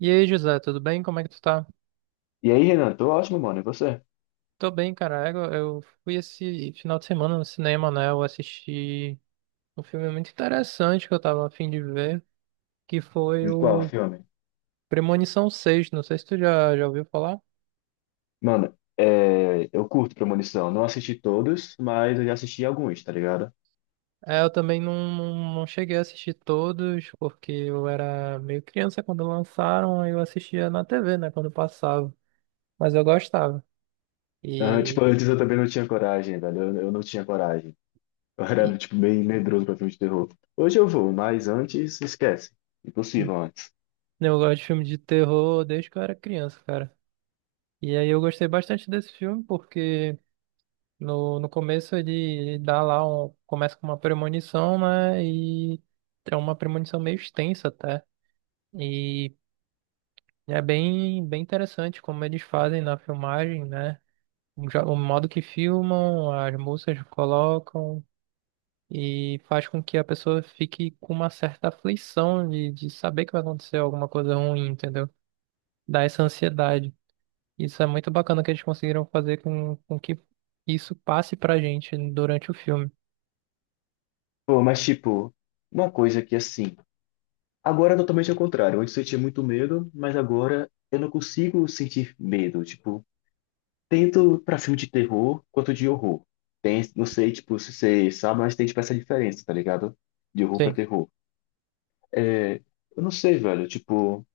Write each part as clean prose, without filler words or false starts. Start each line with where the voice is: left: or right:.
right: E aí, José, tudo bem? Como é que tu tá?
left: E aí, Renan, tô ótimo, mano. E você?
right: Tô bem, cara. Eu fui esse final de semana no cinema, né? Eu assisti um filme muito interessante que eu tava a fim de ver, que foi
left: Em qual
right: o
left: filme?
right: Premonição Seis. Não sei se tu já ouviu falar.
left: Mano, é, eu curto Premonição. Não assisti todos, mas eu já assisti alguns, tá ligado?
right: É, eu também não cheguei a assistir todos, porque eu era meio criança quando lançaram, aí eu assistia na TV, né? Quando passava. Mas eu gostava.
left: Ah, tipo,
right: E,
left: antes eu também não tinha coragem, velho. Eu não tinha coragem. Eu
right: e
left: era, tipo, bem medroso pra filme de terror. Hoje eu vou, mas antes, esquece. Impossível antes.
right: eu gosto de filme de terror desde que eu era criança, cara. E aí eu gostei bastante desse filme porque no começo ele dá lá um, começa com uma premonição, né? E é uma premonição meio extensa até. E é bem interessante como eles fazem na filmagem, né? O modo que filmam, as músicas que colocam, e faz com que a pessoa fique com uma certa aflição de saber que vai acontecer alguma coisa ruim, entendeu? Dá essa ansiedade. Isso é muito bacana que eles conseguiram fazer com que isso passe pra gente durante o filme.
left: Pô, mas tipo, uma coisa que assim. Agora é totalmente ao contrário. Antes eu tinha muito medo, mas agora eu não consigo sentir medo. Tipo, tanto pra filme de terror quanto de horror. Tem, não sei, tipo, se você sabe, mas tem, tipo, essa diferença, tá ligado? De horror pra
right: Sim.
left: terror. É, eu não sei, velho, tipo,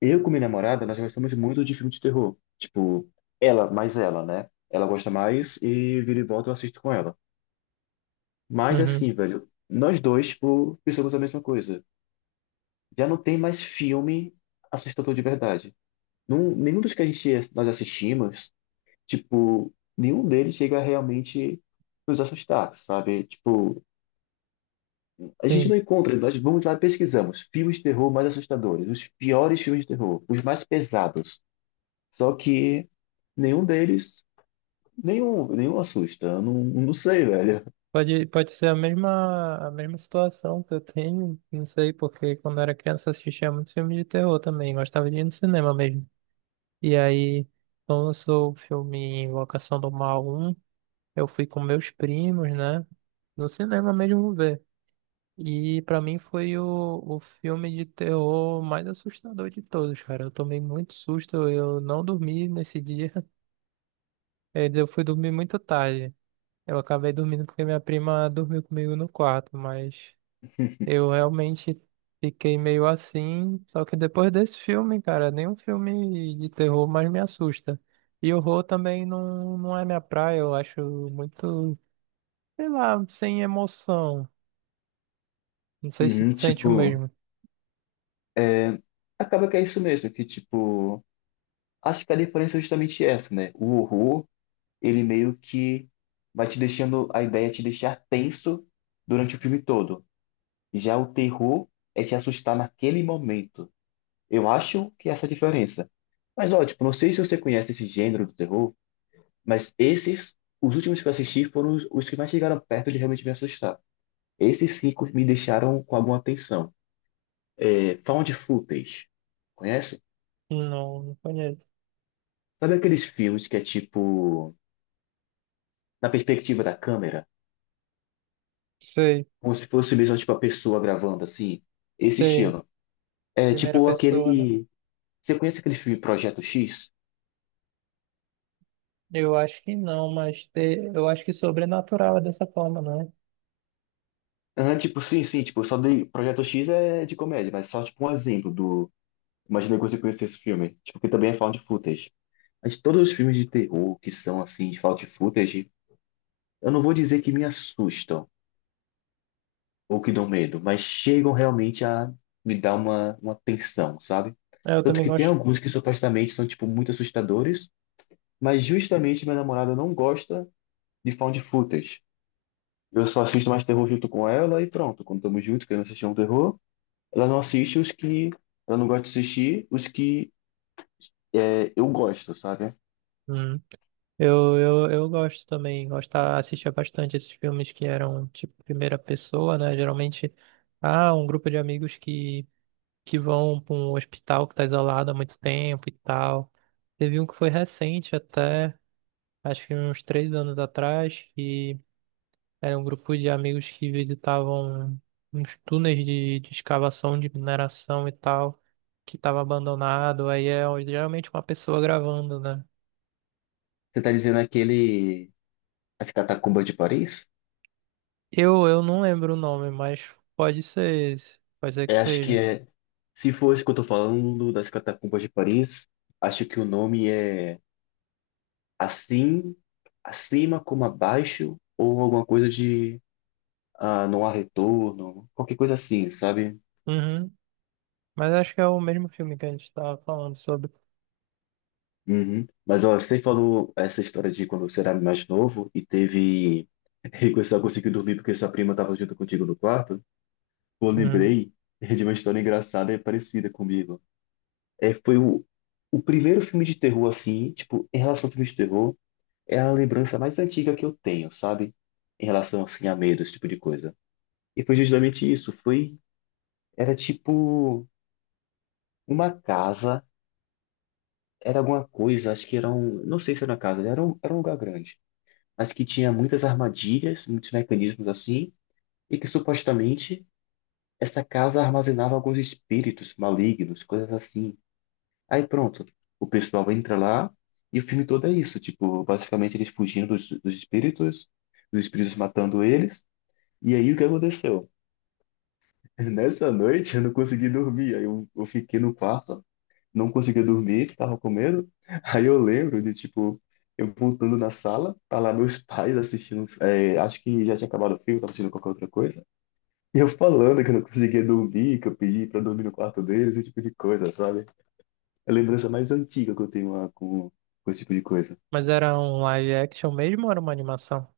left: eu com minha namorada, nós gostamos muito de filme de terror. Tipo, ela, mais ela, né? Ela gosta mais e vira e volta eu assisto com ela. Mas,
right: Uhum.
left: assim, velho, nós dois, tipo, pensamos a mesma coisa. Já não tem mais filme assustador de verdade. Num, nenhum dos que a gente, nós assistimos tipo, nenhum deles chega realmente nos assustar, sabe? Tipo, a gente
right: Sim,
left: não encontra, nós vamos lá e pesquisamos filmes de terror mais assustadores, os piores filmes de terror, os mais pesados. Só que nenhum deles, nenhum, nenhum assusta. Eu Não sei, velho.
right: pode ser a mesma situação que eu tenho, não sei, porque quando eu era criança eu assistia muito filme de terror também, gostava de ir no cinema mesmo. E aí, quando lançou o filme Invocação do Mal um eu fui com meus primos, né, no cinema mesmo ver. E pra mim foi o filme de terror mais assustador de todos, cara. Eu tomei muito susto, eu não dormi nesse dia, eu fui dormir muito tarde. Eu acabei dormindo porque minha prima dormiu comigo no quarto, mas eu realmente fiquei meio assim. Só que depois desse filme, cara, nenhum filme de terror mais me assusta. E horror também não, não é minha praia, eu acho muito, sei lá, sem emoção. Não sei se
left: Uhum,
right: tu sente o
left: tipo,
right: mesmo.
left: é, acaba que é isso mesmo, que tipo, acho que a diferença é justamente essa, né? O horror, ele meio que vai te deixando, a ideia é te deixar tenso durante o filme todo. Já o terror é te assustar naquele momento. Eu acho que essa é a diferença. Mas, ó, tipo, não sei se você conhece esse gênero do terror, mas esses, os últimos que eu assisti foram os que mais chegaram perto de realmente me assustar. Esses 5 me deixaram com alguma atenção. É, found footage, conhece?
right: Não, não conheço.
left: Sabe aqueles filmes que é tipo, na perspectiva da câmera,
right: Sei,
left: como se fosse mesmo tipo a pessoa gravando assim? Esse
right: sei.
left: estilo. É
right: Primeira
left: tipo
right: pessoa, né?
left: aquele. Você conhece aquele filme Projeto X?
right: Eu acho que não, mas eu acho que sobrenatural é dessa forma, não é?
left: Ah, tipo, sim, sim, tipo, só dei. Projeto X é de comédia, mas só tipo um exemplo do. Imagina que você conhecesse esse filme. Tipo, que também é found footage. Mas todos os filmes de terror que são assim, de found footage, eu não vou dizer que me assustam ou que dão medo, mas chegam realmente a me dar uma tensão, sabe?
right: É, eu
left: Tanto
right: também
left: que tem
right: gosto.
left: alguns que supostamente são, tipo, muito assustadores, mas justamente minha namorada não gosta de found footage. Eu só assisto mais terror junto com ela e pronto. Quando estamos juntos, querendo assistir um terror. Ela não assiste os que ela não gosta de assistir, os que é, eu gosto, sabe?
right: Eu gosto também, gostava, assistia bastante esses filmes que eram tipo primeira pessoa, né? Geralmente há um grupo de amigos que vão para um hospital que está isolado há muito tempo e tal. Teve um que foi recente até, acho que uns 3 anos atrás, que era um grupo de amigos que visitavam uns túneis de escavação de mineração e tal, que estava abandonado. Aí é geralmente uma pessoa gravando, né?
left: Você tá dizendo aquele. As Catacumbas de Paris?
right: Eu não lembro o nome, mas pode ser esse. Pode ser que
left: É, acho que
right: seja.
left: é. Se for isso que eu tô falando das Catacumbas de Paris, acho que o nome é Assim, Acima como Abaixo, ou alguma coisa de. Ah, não há retorno, qualquer coisa assim, sabe?
right: Uhum. Mas acho que é o mesmo filme que a gente estava falando sobre.
left: Uhum. Mas ó, você falou essa história de quando você era mais novo e teve. E você só conseguiu dormir porque sua prima tava junto contigo no quarto. Eu
right: Uhum.
left: lembrei é de uma história engraçada e parecida comigo. É, foi o primeiro filme de terror, assim, tipo, em relação ao filme de terror, é a lembrança mais antiga que eu tenho, sabe? Em relação, assim, a medo, esse tipo de coisa. E foi justamente isso, foi, era tipo uma casa, era alguma coisa, acho que era um, não sei se era uma casa, era um lugar grande, mas que tinha muitas armadilhas, muitos mecanismos assim, e que supostamente essa casa armazenava alguns espíritos malignos, coisas assim. Aí pronto, o pessoal entra lá e o filme todo é isso, tipo, basicamente eles fugindo dos, dos espíritos, os espíritos matando eles. E aí o que aconteceu? Nessa noite eu não consegui dormir, aí eu fiquei no quarto, não conseguia dormir, tava com medo. Aí eu lembro de, tipo, eu voltando na sala, tá lá meus pais assistindo, é, acho que já tinha acabado o filme, tava assistindo qualquer outra coisa. E eu falando que eu não conseguia dormir, que eu pedi pra dormir no quarto deles, esse tipo de coisa, sabe? É a lembrança mais antiga que eu tenho lá com esse tipo de coisa.
right: Mas era um live action mesmo ou era uma animação?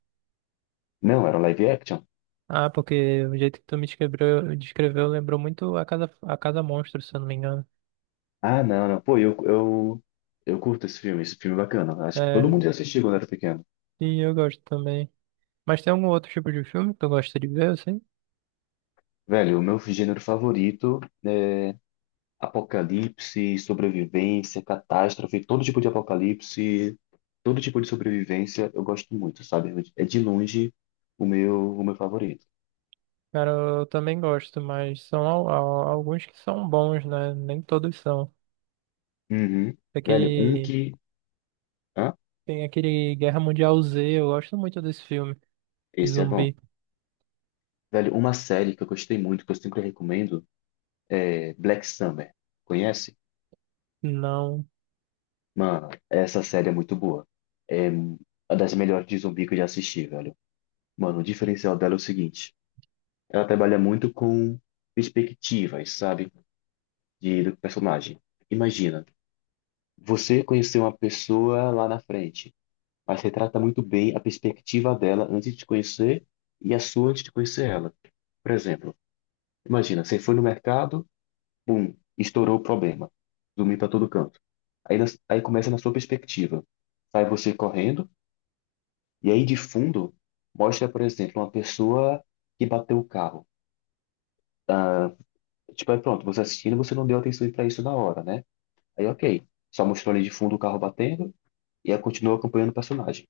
left: Não, era live action?
right: Ah, porque o jeito que tu me descreveu lembrou muito a Casa Monstro, se eu não me engano.
left: Ah, não, não. Pô, eu curto esse filme é bacana. Acho que todo
right: É,
left: mundo já assistiu quando era pequeno.
right: e eu gosto também. Mas tem algum outro tipo de filme que tu gosta de ver, assim?
left: Velho, o meu gênero favorito, apocalipse, sobrevivência, catástrofe, todo tipo de apocalipse, todo tipo de sobrevivência, eu gosto muito, sabe? É de longe o meu favorito.
right: Cara, eu também gosto, mas são alguns que são bons, né? Nem todos são.
left: Uhum. Velho, um
right: Aquele.
left: que. Hã?
right: Tem aquele Guerra Mundial Z, eu gosto muito desse filme de
left: Esse é bom.
right: zumbi.
left: Velho, uma série que eu gostei muito, que eu sempre recomendo. É Black Summer, conhece?
right: Não.
left: Mano, essa série é muito boa. É uma das melhores de zumbi que eu já assisti, velho. Mano, o diferencial dela é o seguinte: ela trabalha muito com perspectivas, sabe? De, do personagem. Imagina, você conheceu uma pessoa lá na frente, mas retrata muito bem a perspectiva dela antes de te conhecer e a sua antes de conhecer ela. Por exemplo, imagina, você foi no mercado. Bum, estourou o problema. Zumbi para todo canto. Aí, nas- aí começa na sua perspectiva. Sai você correndo, e aí de fundo mostra, por exemplo, uma pessoa que bateu o carro. Tipo, aí pronto, você assistindo, você não deu atenção para isso na hora, né? Aí ok, só mostrou ali de fundo o carro batendo, e aí continua acompanhando o personagem.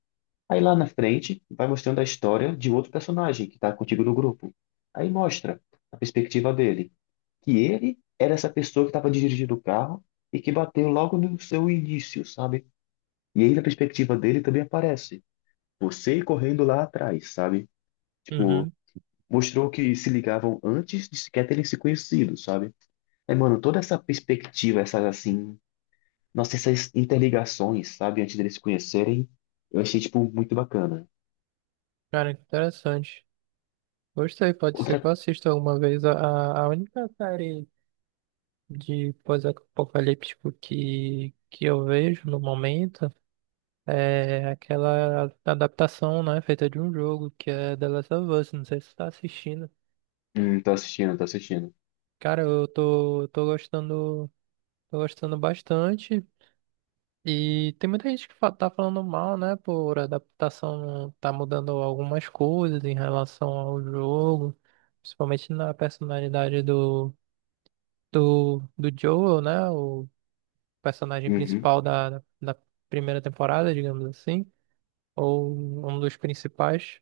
left: Aí lá na frente, vai mostrando a história de outro personagem que tá contigo no grupo. Aí mostra a perspectiva dele, que ele era essa pessoa que estava dirigindo o carro e que bateu logo no seu início, sabe? E aí, na perspectiva dele, também aparece você correndo lá atrás, sabe? Tipo,
right: Uhum.
left: mostrou que se ligavam antes de sequer terem se conhecido, sabe? É, mano, toda essa perspectiva, essas assim, nossa, essas interligações, sabe? Antes deles se conhecerem, eu achei, tipo, muito bacana.
right: Cara, interessante. Gostei, pode ser
left: Outra.
right: que eu assista alguma vez. A única série de pós-apocalíptico que eu vejo no momento é aquela adaptação, né, feita de um jogo, que é The Last of Us. Não sei se você tá assistindo.
left: Tô assistindo, tô assistindo.
right: Cara, eu tô gostando, tô gostando bastante. E tem muita gente que tá falando mal, né? Por adaptação, tá mudando algumas coisas em relação ao jogo, principalmente na personalidade do Joel, né? O personagem
left: Uhum.
right: principal da primeira temporada, digamos assim, ou um dos principais.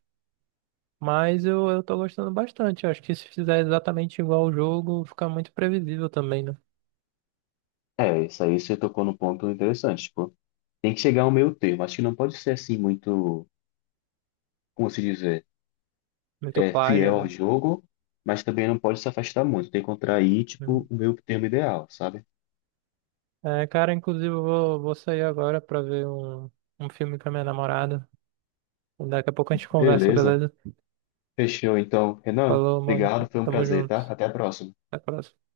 right: Mas eu tô gostando bastante. Eu acho que se fizer exatamente igual ao jogo, fica muito previsível também, né?
left: É, isso aí você tocou num ponto interessante, tipo, tem que chegar ao meio termo. Acho que não pode ser assim muito como se dizer,
right: Muito
left: é, é fiel ao
right: plágio,
left: jogo, mas também não pode se afastar muito. Tem que encontrar aí,
right: né?
left: tipo, o meio termo ideal, sabe?
right: É, cara, inclusive eu vou sair agora pra ver um filme com a minha namorada. Daqui a pouco a gente conversa,
left: Beleza.
right: beleza?
left: Fechou, então. Renan,
right: Falou, mano.
left: obrigado, foi um
right: Tamo
left: prazer,
right: junto.
left: tá? Até a próxima.
right: Até a próxima.